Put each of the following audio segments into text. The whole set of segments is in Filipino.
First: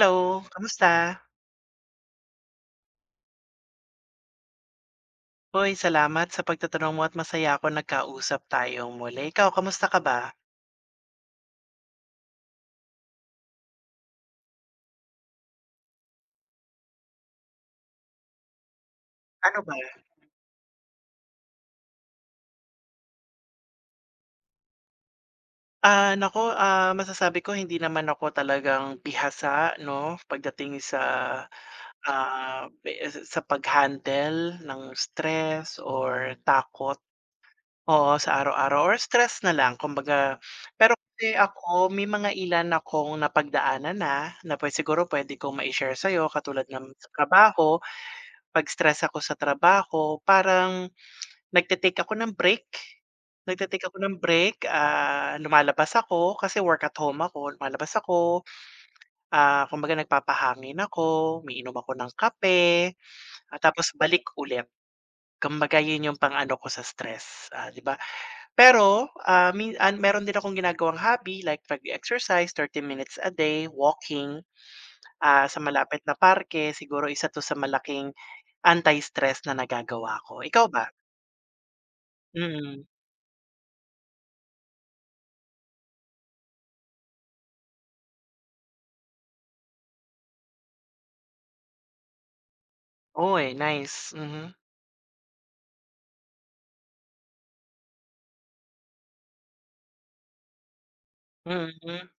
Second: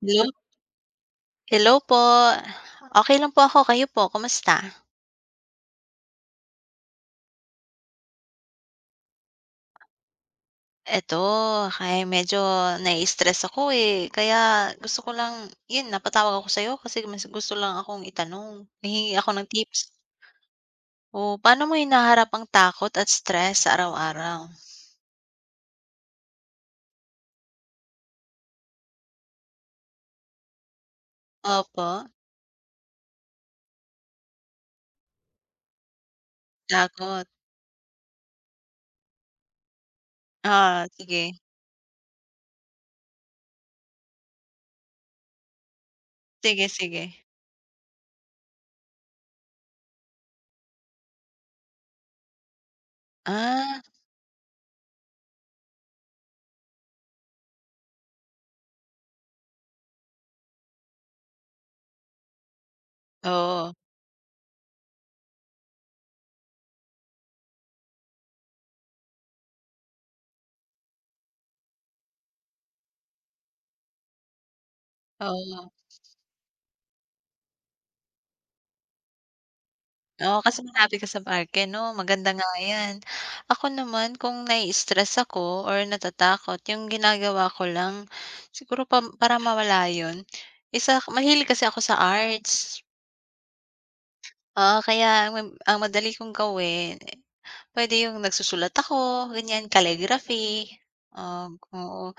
Hello. kamusta? Hello po, okey lang po ako, kayo po kumusta? Hoy, salamat sa pagtatanong mo at masaya ako nagkausap tayong muli, ikaw kamusta ka ba? Eto, ay medyo naistress ako, eh, kaya gusto ko lang yun napatawag ako sayo kasi mas gusto lang akong itanong. Hihingi ako ng Ano ba? tips. Oo, paano mo hinaharap ang takot at stress sa araw-araw? Ah, naku, ah, masasabi ko hindi naman ako talagang bihasa, no, pagdating sa, Opo? ah, sa sa pag handle ng stress or takot. Takot. Oo, sa araw-araw or stress na lang kumbaga Ah, pero sige. kasi ako may mga ilan akong napagdaanan na na siguro pwede kong ma-share sayo katulad Sige, ng sige. trabaho 'pag stress ako sa trabaho parang nagte-take ako ng break, Ah. nagte-take ako ng break, ah, lumalabas ako kasi work at home ako, lumalabas ako. Ah, kumbaga nagpapahangin ako, umiinom ako ng kape at Oo. tapos balik ulit. Kumbaga yun yung pang-ano, ko sa stress, ah, diba? pero, ah, min ah, meron din akong ginagawang hobby like pag exercise 30 minutes a day, walking, ah, sa Oo. malapit na parke siguro isa to sa malaking anti-stress na nagagawa ko, Oo, kasi ikaw ba? malapit ka sa park eh, 'no, maganda nga Mhm. yan, ako naman kung na-i-stress ako or natatakot yung ginagawa ko lang siguro pam para mawala yun is, ah, mahilig kasi ako sa arts. Oy, nice, mhm. Ah, kaya mam ang madali kong gawin, pwede yung nagsusulat ako ganyan, calligraphy. Ah, Mhm. oo,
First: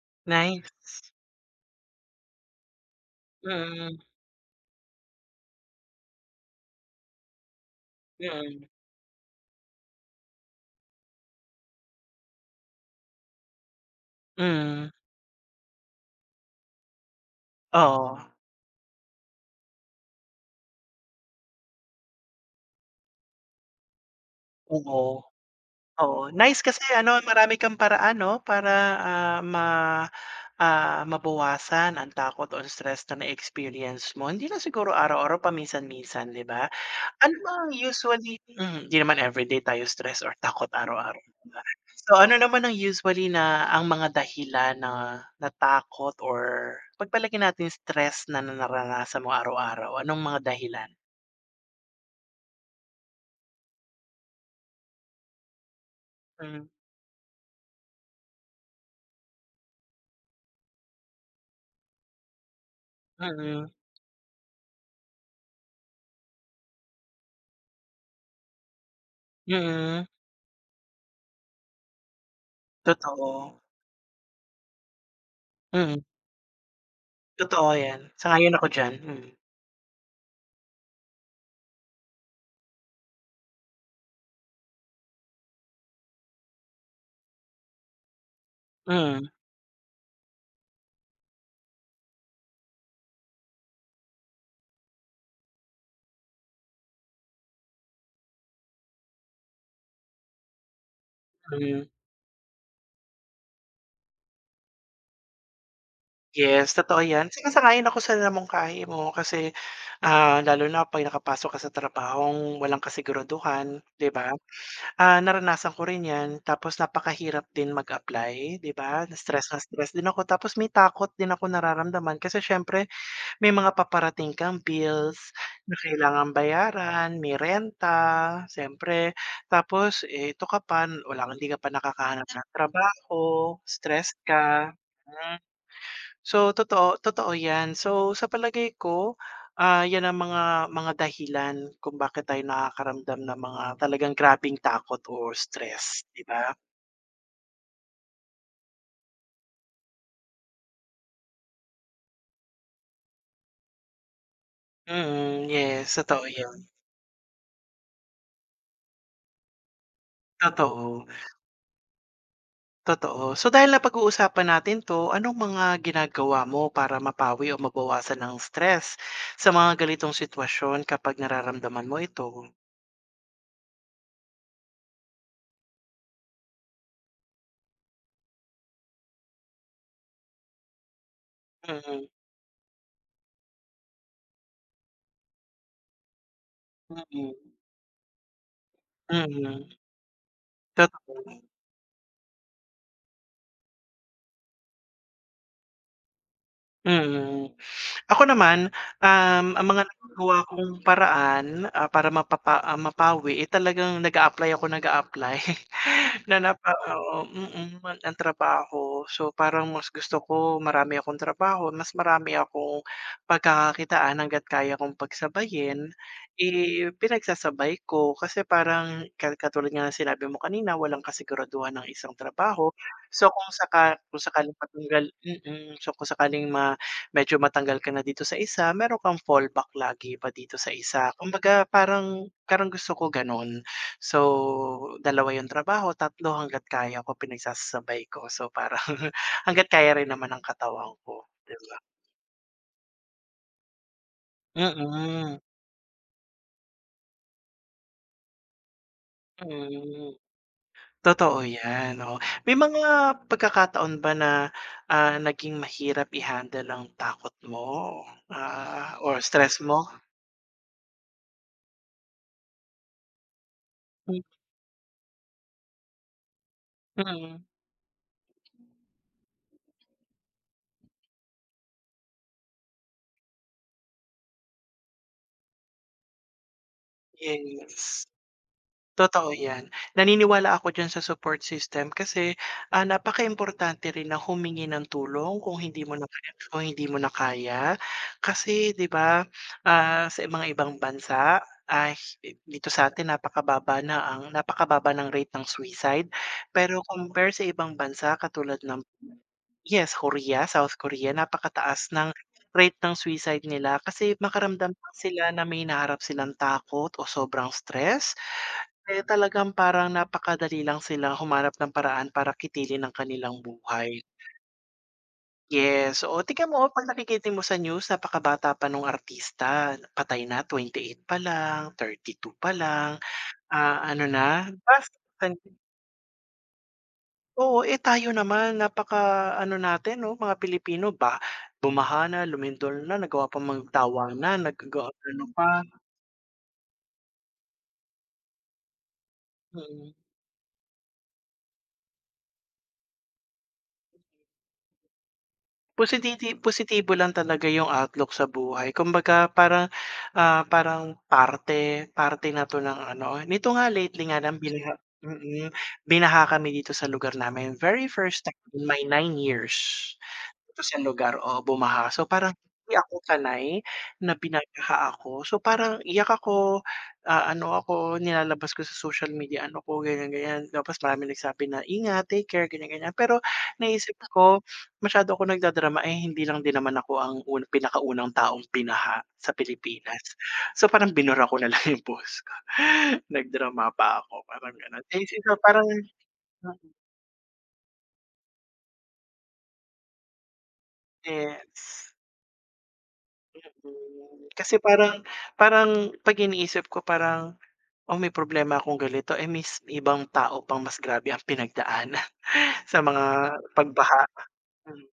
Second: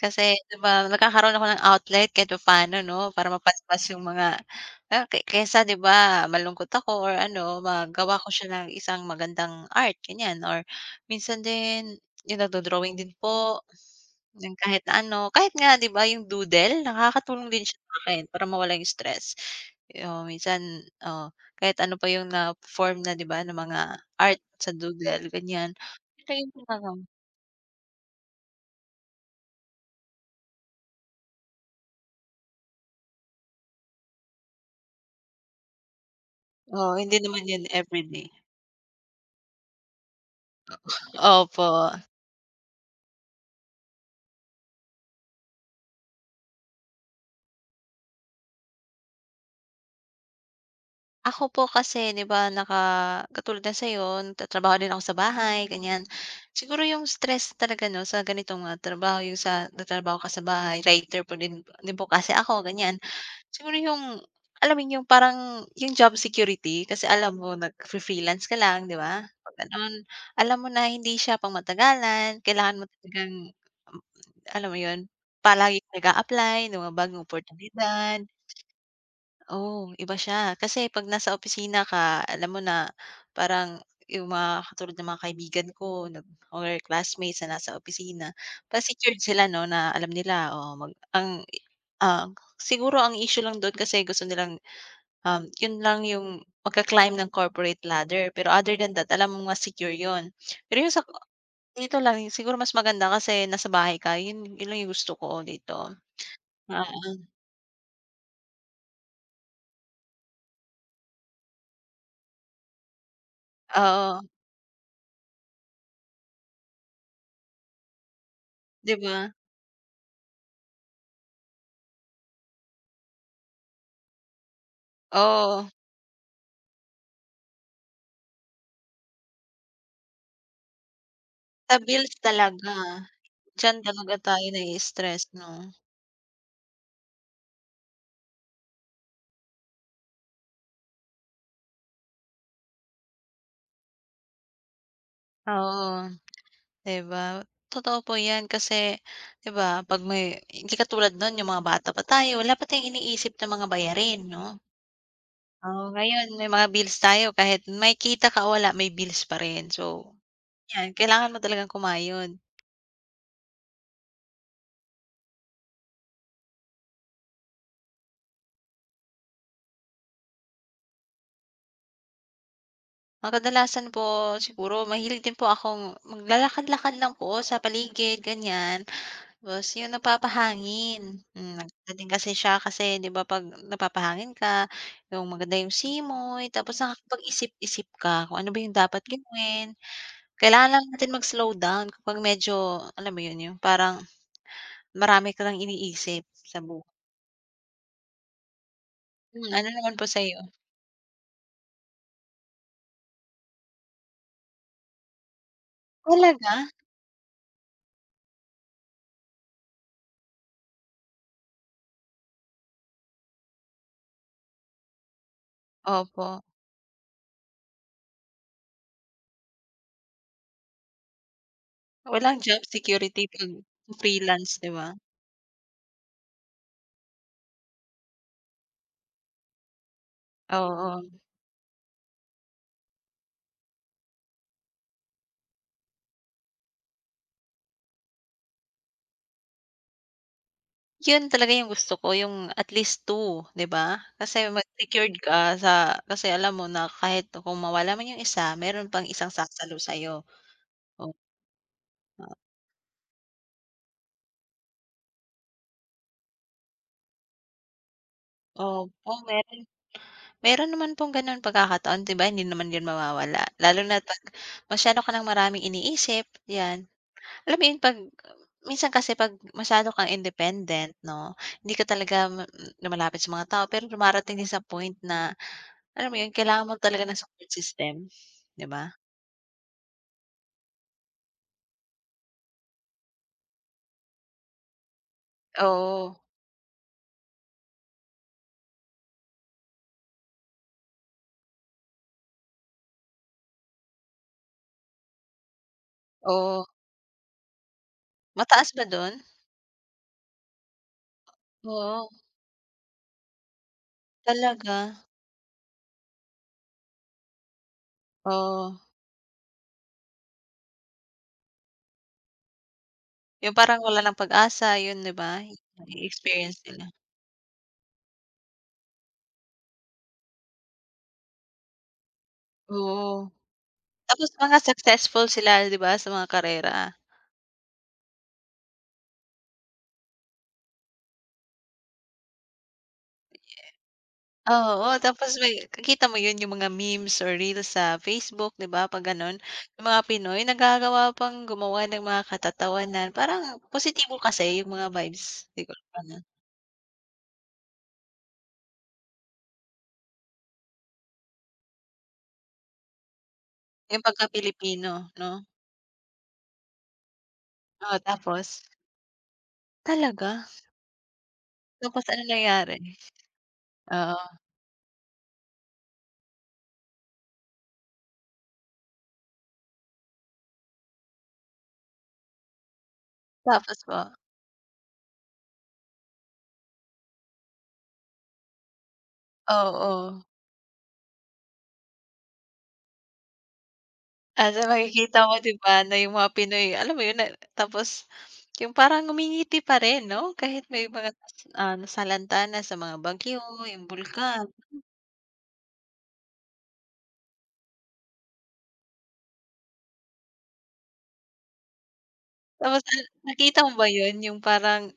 kasi 'di ba Nice. nagkakaroon ako ng outlet kahit paano 'no, para mapaspas Mhm. yung mga kay kaysa 'di ba malungkot ako or ano magawa ko siya Mm. ng isang magandang art, ganyan or minsan din yung nagdo-drawing din po. Yung kahit Mm. ano, kahit nga diba, yung doodle. Nakakatulong din siya sa akin Oo. para mawala yung stress o minsan ah, kahit ano pa yung na-form na diba, ng mga art sa Oo. doodle ganyan. Oo, nice kasi [unintelligible] ano marami kang paraan 'no? Para ah, ma ah, mabawasan ang takot o stress na na-experience mo, hindi na siguro araw-araw, paminsan-minsan 'di ba? Oo, hindi Ano naman yun bang everyday. usually, hmm, hindi naman everyday tayo stress or takot araw-araw 'diba? Opo. So, ano naman ang usually na ang mga dahilan na natakot or pagpalagay natin stress na naranasan mo araw-araw, anong mga dahilan? Ako po kasi 'di ba? Naka katulad ng sayo nagtatrabaho din ako sa bahay, ganyan. Mm. Siguro yung stress talaga 'no? Sa ganitong nga trabaho yung sa natrabaho ka sa bahay, writer po din din po kasi ako ganyan. Mm. Siguro yung alam mo yun yung parang yung job security? Kasi alam mo nag-free freelance ka lang, 'di ba? 'Pag ganon Mm. alam mo na hindi siya pang matagalan, kailangan mo talagang Totoo. hmm, alam mo yun? Palaging Mm. nag-apply na mga bagong Totoo yan, oportunidad. sang-ayon ako diyan. Oo iba siya, kasi 'pag nasa opisina ka alam mo na parang yung mga katulad ng mga kaibigan ko nag or classmates sa nasa opisina pa secured Mm. sila 'no? Na alam nila oo mag ang ah siguro ang issue lang do'n kasi gusto nilang yun lang yung magka-climb ng corporate ladder pero other than that alam mo mas secure yun. Pero yung sa Mm. dito lang siguro mas maganda kasi nasa bahay ka yun yun lang yung gusto ko dito. Yes, Ah totoo yan. Sang-ayon ako sa na mungkahi mo. Kasi ah lalo na 'pag nakapasok ka sa trabahong walang kasiguraduhan, 'di Oo. ba? Ah naranasan ko rin yan tapos napakahirap din mag-apply 'di 'Di ba? Na ba? stress na stress din ako tapos may takot din akong nararamdaman. Kasi siyempre may mga paparating kang bills Oo. na kailangang bayaran, may renta, siyempre tapos ito ka pa hindi ka pa Sa bills nakakahanap ng talaga, trabaho, dyan stress talaga tayo ka. na-i-stress Hmm. 'no? So totoo totoo yan, so sa palagay ko ah yan ang mga mga dahilan kung bakit tayo nakakaramdam ng mga talagang grabeng takot or Oo, stress, 'di ba? 'di ba? Totoo po yan kasi 'di ba? 'Pag may hindi katulad noon yung mga bata pa tayo wala pa tayong iniisip na mga bayarin 'no? Mm, Oo yes sa totoo ngayon may mga yun. bills tayo, kahit may kita ka o wala may bills pa rin. So yan, Totoo. kailangan mo talagang kumayod. Totoo. So dahil napag-uusapan natin 'to, anong mga ginagawa mo para mapawi o mabawasan ang stress sa mga ganitong sitwasyon kapag nararamdaman mo ito? Ang kadalasan po siguro mahilig din po akong maglalakad-lakad lang po sa paligid, ganiyan. Tapos 'yon, napapahangin. Hmm, nag pwede Mm. kasi siya kasi 'di ba 'pag napapahangin ka, 'yong maganda 'yong simoy tapos Mm. nakapag-isip-isip ka kung ano ba 'yong dapat Mm. gawin. Kailangan lang natin Totoo. mag-slow down kapag medyo, alam mo 'yon, 'yong parang marami ka nang iniisip sa bu Mm. Ako naman, um, Hmm, ang ano mga naman po nagagawa sa'yo? kong paraan, ah, para mapapa ah, mapawi, eh, talagang nag-a-apply ako nag-a-apply. Na Talaga? napa oo, mm, an ng trabaho. So parang mas gusto ko marami akong trabaho, mas marami akong pagkakakitaan hangga't kaya kong pagsabayin, Opo. eh, pinagsasabay ko. Kasi parang ka katulad nga ng sinabi mo kanina, walang kasiguraduhan ang isang Walang job trabaho. security So kung 'pag saka kung sakaling freelance, 'di ba? matanggal mm, so kung sakaling ma medyo matanggal ka na dito sa isa, mayro'n kang fallback lagi pa dito sa Oo. isa. Kumbaga parang parang gusto ko gano'n. So 2 'yong trabaho, 3 hangga't kaya ko pinagsasasabay ko. So para hangga't kaya rin naman ng katawan ko, 'Yon talaga 'di 'yong ba? gusto ko 'yong at least 2, 'di ba? Kasi mas secured Mm. ka sa kasi alam mo na kahit kung mawala man 'yong isa, mayro'n pang isang sasalo Hmm. sa'yo. Oh Totoo 'yan, 'no. May mga pagkakataon ba na, ah, naging mahirap i-handle ang takot mo, ah, Opo, or stress mayro'n mo? mayro'n naman pong gano'ng pagkakataon. 'Di ba hindi naman 'yon mawawala, lalo na Hmm 'pag masyado ka ng maraming iniisip, 'yan. Mm. Alam mo 'yon, 'pag minsan kasi 'pag masyado kang independent, 'no, hindi ka talaga mam m lumalapit sa mga tao. Pero dumarating din sa point na, alam mo 'yon, kailangan mo talaga ng support Yes. system, 'di ba? Totoo 'yan. Naniniwala ako diyan sa support system kasi, ah, napaka importante rin na humingi ng tulong kung hindi mo na Oo. kaya, kung hindi mo na kaya. Kasi, 'di ba, ah, sa mga ibang bansa, ah, hi dito sa atin napakababa na ang napakababa ng rate ng suicide. Oo. Pero compare sa ibang bansa, katulad Mataas ng ba do'n? yes, Korea, South Korea. Napakataas Oo. ng rate ng suicide nila kasi makaramdam Talaga? lang sila na may hinaharap silang takot o sobrang stress, Oo. eh, talagang parang napakadali lang silang humanap ng paraan para kitilin ang kanilang 'Yong parang wala buhay. ng pag-asa. 'Yon, 'di ba? 'Yon Yes, oo. Tigan na-e-experience mo, oh. 'Pag nila. nakikita mo sa news, napakabata pa no'ng artista. Patay na 28 pa lang, 32 pa lang, Oo. ah, ano Tapos na. mga Pas successful twenty sila, 'di ba, sa mga karera. Oo. Eh, tayo naman napaka ano natin, 'no, mga Pilipino, ba. Bumaha na, lumindol na nagawa pang magtawanan. Ye oo, Naggagawa ano tapos may pa ki kita mo 'yon 'yong mga memes or reels sa Facebook, 'di ba, 'pag gano'n. 'Yong Mm. mga Pinoy nagagawa pang gumawa ng mga katatawanan, parang positibo kasi 'yong mga vibes. [unintelligible] Posititi positibo lang talaga 'yong outlook sa buhay. Kumbaga parang, ah, parang parte parte na 'to ng ano. Nito nga 'Yong lately nga lang binaha 'pagka-Pilipino, 'no? mm, binaha kami dito sa lugar namin. Very Oo, first time tapos? in my 9 years Talaga? dito sa lugar, oo, bumaha. Tapos So anong parang nangyari? hindi ako sanay na Oo. binaha ako. So parang iyak ako, ah, ano ako, nilalabas ko sa social media ano ko, ganiyan, ganiyan. Tapos maraming nagsabi na ingat, take care, ganiyan, ganiyan. Pero Tapos naisip po? ko masyado akong nagdadrama, eh, hindi lang din naman ako ang un pinakaunang taong binaha sa Pilipinas. Oo. So parang binura ko na lang 'yong post ko. Nag-drama pa ako, Ah, parang so gano'n. Eh, makikita isipin mo, mo, 'di parang ba na 'yong mga Pinoy, mm. alam mo 'yon, na tapos 'yong parang ngumingiti pa rin, 'no, kahit may mga nasala ah, Yes. nasalanta na sa mga bagyo, 'yong Mm. bulkan. Kasi parang parang 'pag iniisip ko parang, "Oh, may problema akong ganito. Eh, mis may ibang tao pang mas grabe ang pinagdaanan sa Tapos, ah, mga nakita mo ba pagbaha." 'yon? 'Yong Hmm. parang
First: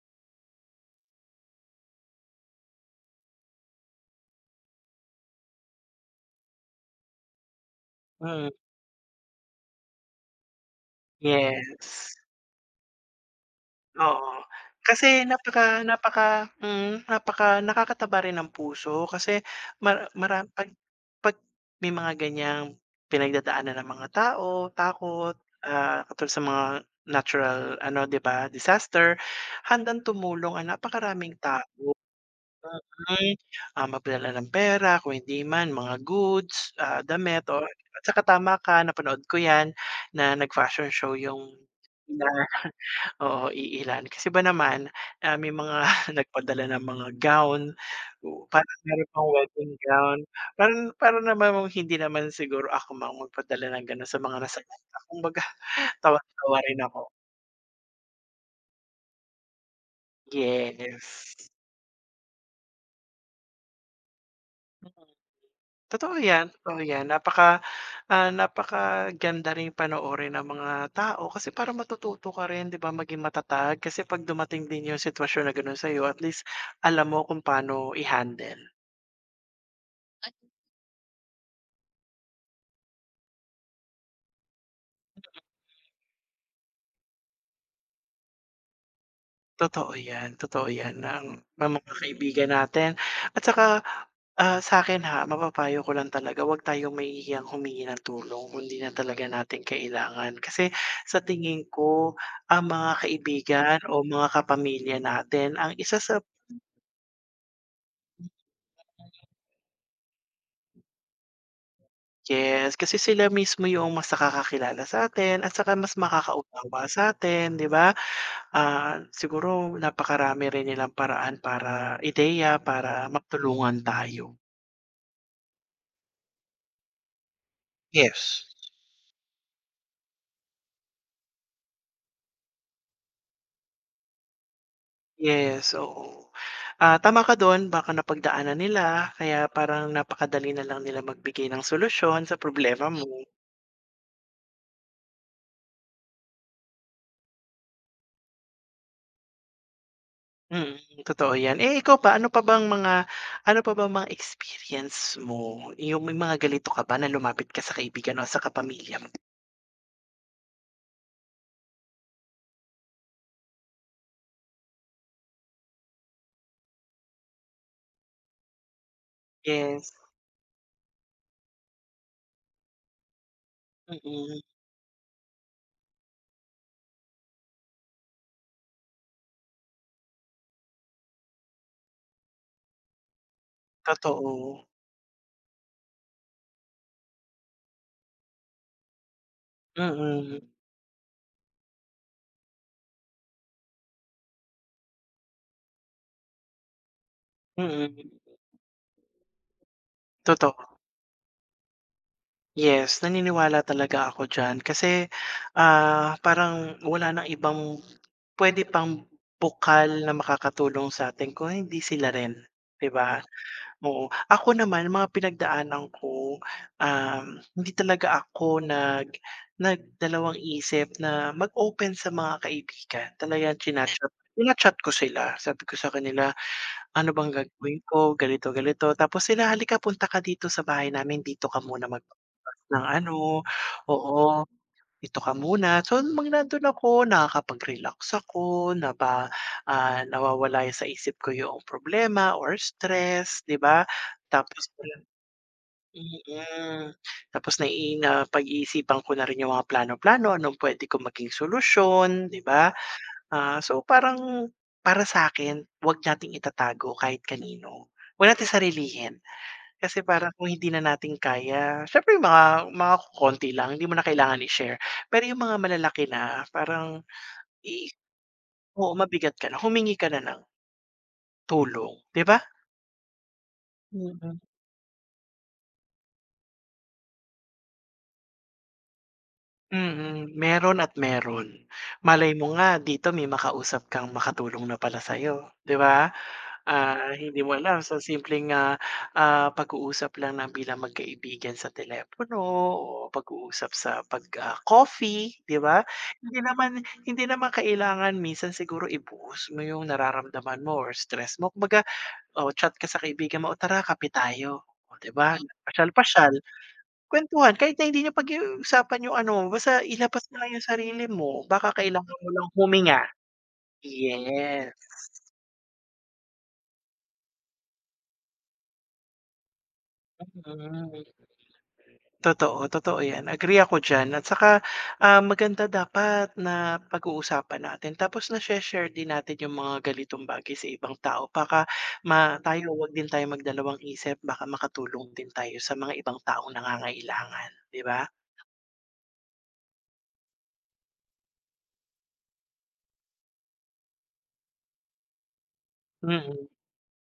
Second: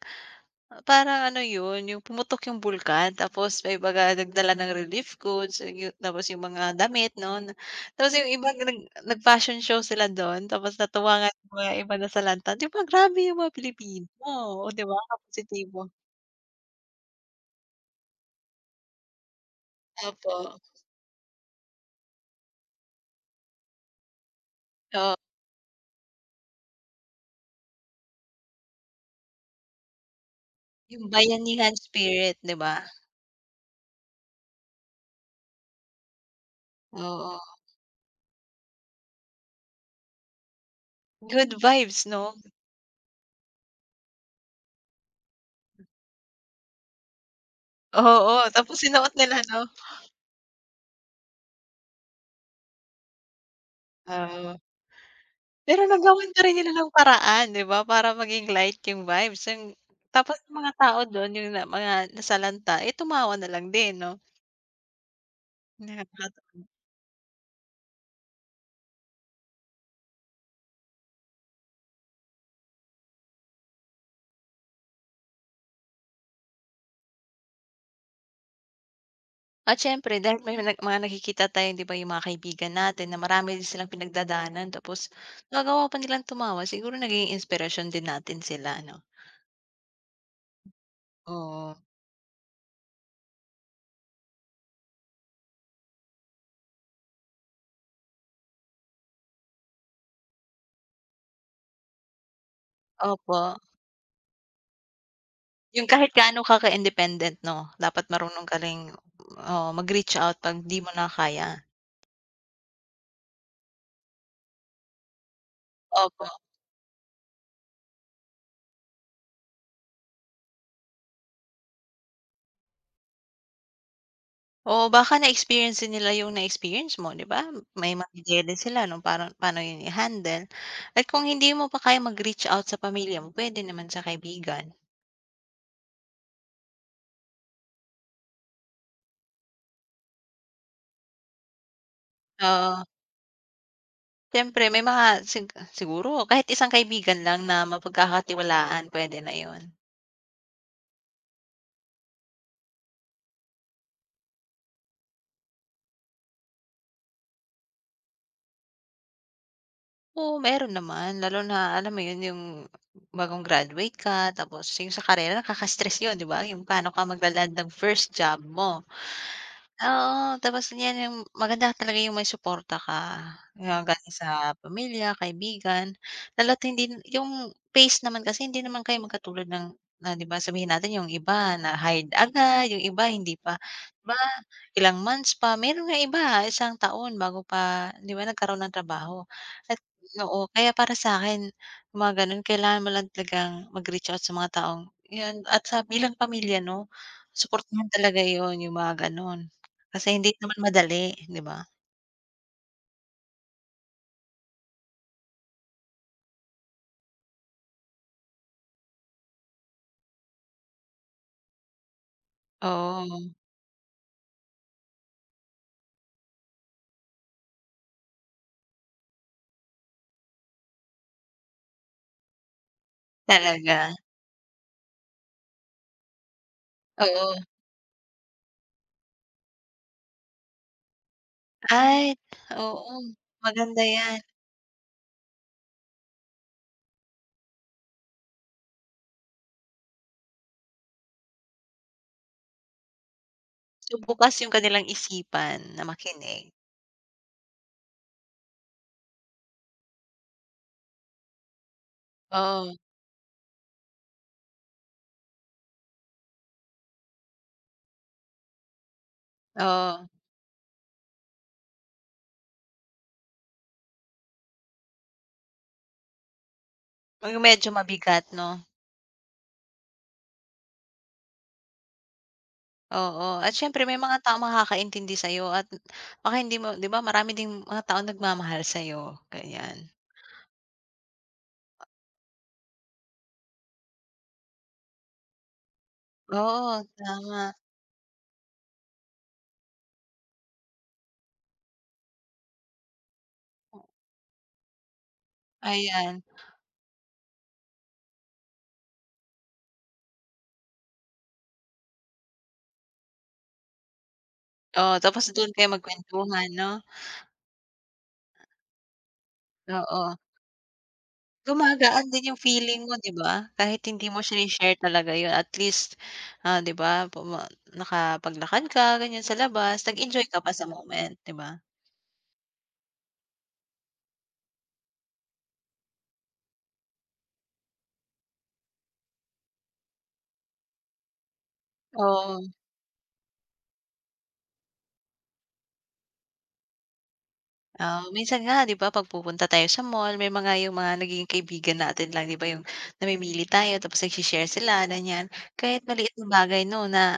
parang ano 'yon, 'yong pumutok 'yong bulkan. Tapos may mga nagdala ng relief goods, and 'yong tapos 'yong mga damit, 'no, na tapos 'yong iba Mm. nag nag-fashion show sila do'n. Tapos natuwa nga 'yong mga ibang Yes. nasalanta. 'Di ba grabe 'yong mga Pilipino, Oo. oh, 'di ba, Kasi napaka positibo. napaka mm, napaka nakakataba rin ng puso kasi mar maram Opo. 'pag 'pag may mga ganiyang pinagdadaanan ang mga tao, Oh takot, ah, katulad sa mga natural, ano, 'di ba, disaster, handang tumulong ang 'Yong napakaraming tao. bayanihan spirit, 'di ba? Mm, ah, maglala ng pera kung hindi man, mga goods, ah, Oo. damit or, ah, 'tsaka tama ka, napanood ko 'yan, na nag fashion show Good 'yong vibes, na 'no? oo, iilan. Kasi ba naman, ah, may mga nagpadala ng mga gown. Oo, U parang tapos mayro'n sinuot pang nila, 'no? wedding gown. Parang parang naman hindi naman siguro ako [unintelligible] magpadala ng gano'n sa mga Oo. nasalanta. Kumbaga Pero tawang nagawan pa rin tawa nila rin ng ako. paraan, 'di ba, para maging light 'yong vibes, 'yong tapos 'yong mga tao do'n Yes. 'yong na mga nasalanta, eh, tumawa nalang din, 'no? Totoo yan, [unintelligible] totoo yan. Napaka ah, napakaganda ring panoorin ng mga tao. Kasi parang matututo ka rin 'di ba? Maging matatag. Kasi 'pag dumating din yung sitwasyon na gano'n sa'yo at least alam mo kung paano i-handle. At siyempre dahil may na mga nakikita tayong 'di ba, yung mga kaibigan natin na marami din silang pinagdadaanan, tapos nagawa pa nilang tumawa, siguro nagiging inspirasyon din natin sila ano? Totoo yan, totoo yan na ang Oo. mga kaibigan natin at tsaka, ah, sa'kin ha mapapayo ko lang talaga 'wag tayong mahihiyang humingi ng tulong, kung di na talaga natin kailangan. Kasi sa tingin ko ang mga Opo. kaibigan o mga kapamilya natin ang Yung isa kahit sa gaano ka independent 'no? Dapat marunong ka ring, oo, mag-reach out 'pag 'di mo na kaya. yes, kasi sila mismo yung mas nakakakilala sa'tin at tsaka mas Opo. makakaunawa sa'tin 'di ba? Ah, siguro napakarami rin nilang paraan para ideya para matulungan tayo. Oo, baka na-experience din nila yung na-experience mo 'di ba? May mga ideya Yes. din sila nung parang pa'no yun i-handle. At kung hindi mo pa kayang mag-reach out sa pamilya mo, pwede naman sa kaibigan. Yes. Oo, ah, tama ka dun. Baka napagdaanan nila kaya parang napakadali nalang nila magbigay ng solusyon sa Oo. problema mo. Siyempre. May mga sig siguro kahit isang kaibigan lang na mapagkakatiwalaan, pwede na yun. Mm, totoo yan, eh, ikaw pa ano pa bang mga ano pa bang mga experience mo, yung may mga ganito ka ba, na lumapit ka sa kaibigan o sa kapamilya mo? Oo, meron naman. Lalo na alam mo yun, yung bagong graduate ka tapos yung sa karera, nakaka-stress yun diba? Yung pano ka magla-land ng first job mo. Yes. Oo, tapos ngayon, yung maganda talaga yung may suporta ka, yung galing Mhm. sa pamilya, kaibigan. Lalo't hindi yung phase naman kasi, hindi naman kayo magkatulad ng na 'di ba sabihin natin yung iba na hired agad. Yung iba, hindi pa ba Totoo. ilang months pa, meron nga iba isang taon bago pa 'di ba, nagkaroon ng trabaho. At Mm. oo, kaya para sa akin yung mga ganun kailangan mo lang talagang mag-reach out sa mga taong yun at sa bilang pamilya 'no suportahan Mm. talaga iyon yung mga gano'n, kasi hindi naman Totoo. madali hindi ba? Yes, naniniwala talaga ako diyan kasi, ah, parang wala ng ibang pwede pang bukal na makakatulong sa atin kung hindi sila rin, 'diba? Oo. Oo ako naman mga pinagdaanan ko, um, hindi talaga ako nag nagdalawang isip na mag-open sa mga kaibigan. Talagang Talaga. china-chat china-chat ko sila. Sabi ko sa kanila, "ano bang Oo. gagawin ko?" Ganito ganito tapos sila, "halika dito, punta ka dito sa bahay namin, dito ka muna Ay, magpalipas ng oo. ano. Maganda yan. Oo, dito ka muna" So, nung mang nandun ako, nakakapag-relax ako napa ah, nawawala sa isip ko yung problema or stress 'di ba? Yung bukas yung Tapos kanilang isipan na makinig. Mhm, tapos nai na pag-iisipan ko na rin yung mga plano plano, anong pwede kong maging solusyon 'di ba? Oo. Ah, so parang para sakin, wag nating itatago kahit kanino. 'Wag natin sarilihin, kasi Oo. parang kung hindi na natin kaya siyempre yung mga mga kokonti lang, hindi mo na kailangan i-share pero yung mga malalaki na parang, Oo, medyo i mabigat 'no? Oo mabigat ka na, humingi ka na ng tulong, di ba? Oo, at syempre may mga Mm. taong makakaintindi sayo at baka hindi mo 'di ba marami ding mga taong nagmamahal sayo, ganyan. Mm, meron at meron. Malay mo nga dito may makausap kang makatulong na pala sayo, 'di ba? Oo, Ah, hindi tama. mo alam sa simpleng, ah, ah, pag-uusap lang na bilang magkaibigan sa telepono o pag-uusap sa 'pag, ah, coffee 'di ba? Ayan. Hindi naman hindi naman kailangan minsan siguro i-post mo yung nararamdaman mo or stress mo, kumbaga o chat ka sa kaibigan mo, "Oh, tara kape tayo." Oo, Oh 'di tapos ba, doon kayo pasyal-pasyal. magkwentuhan 'no? Kwentuhan kahit na hindi niyo pag-usapan yung ano, basta Oo. ilabas na yung sarili mo, baka Gumagaan kailangan mo din yung lang feeling mo huminga. 'di ba? Kahit hindi mo siya Yes. i-share talaga yun, at least, ah, 'di ba puma nakapaglakad ka ganyan sa labas, nag-enjoy ka pa sa Mm. moment, 'di ba? Totoo, totoo 'yan, agree ako d'yan at tsaka, ah, maganda dapat napag-uusapan natin tapos nashe-share din natin yung mga ganitong bagay sa ibang tao. Baka ma Oo. tayo, 'wag din tayong magdalawang-isip baka makatulong din tayo sa mga ibang taong nangangailangan, 'di Oh, ba? minsan nga 'di ba 'pag pupunta tayo sa mall, may mga yung mga nagiging kaibigan natin lang 'di ba yung namimili tayo tapos nagshe-share sila ganyan. Kahit maliit na Mm. bagay 'no na,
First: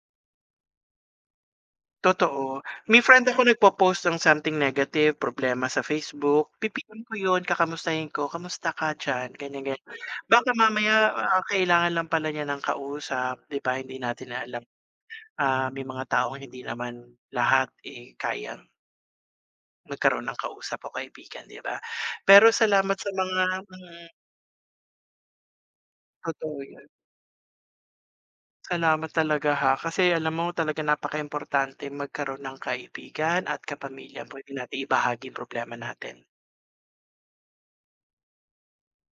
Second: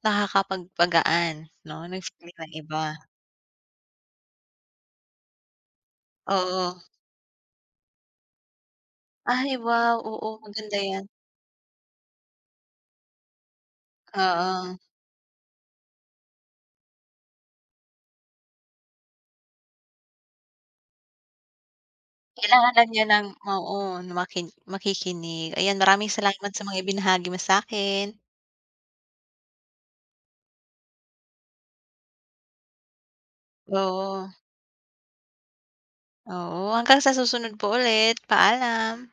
nakakapagpagaan 'no? Ng feeling ng Totoo. iba. May friend ako nagpo-post ng something negative, problema sa Facebook, Oo. pi-pm ko yun, kakamustahin ko, "Kamusta ka dyan?" Ay Ganyan, ganyan, wow, oo, baka maganda 'yan. mamaya, ah, kailangan lang pala niya ng kausap 'di ba hindi natin alam, Oo. ah, may mga taong hindi naman lahat eh kayang magkaroon ng kausap o kaibigan 'di ba? Pero Kailangan lang salamat niya sa ng mga oo, hmm. makin makikinig. Ayan maraming salamat Totoo sa mga 'yan. ibinahagi mo sakin. Salamat talaga, ha, kasi alam mo talagang napakaimportante magkaroon ng kaibigan at kapamilya, Oo. pwede nating ibahagi problema natin. Oo, hanggang sa susunod po ulit, paalam.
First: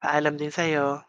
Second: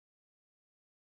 Paalam din sayo.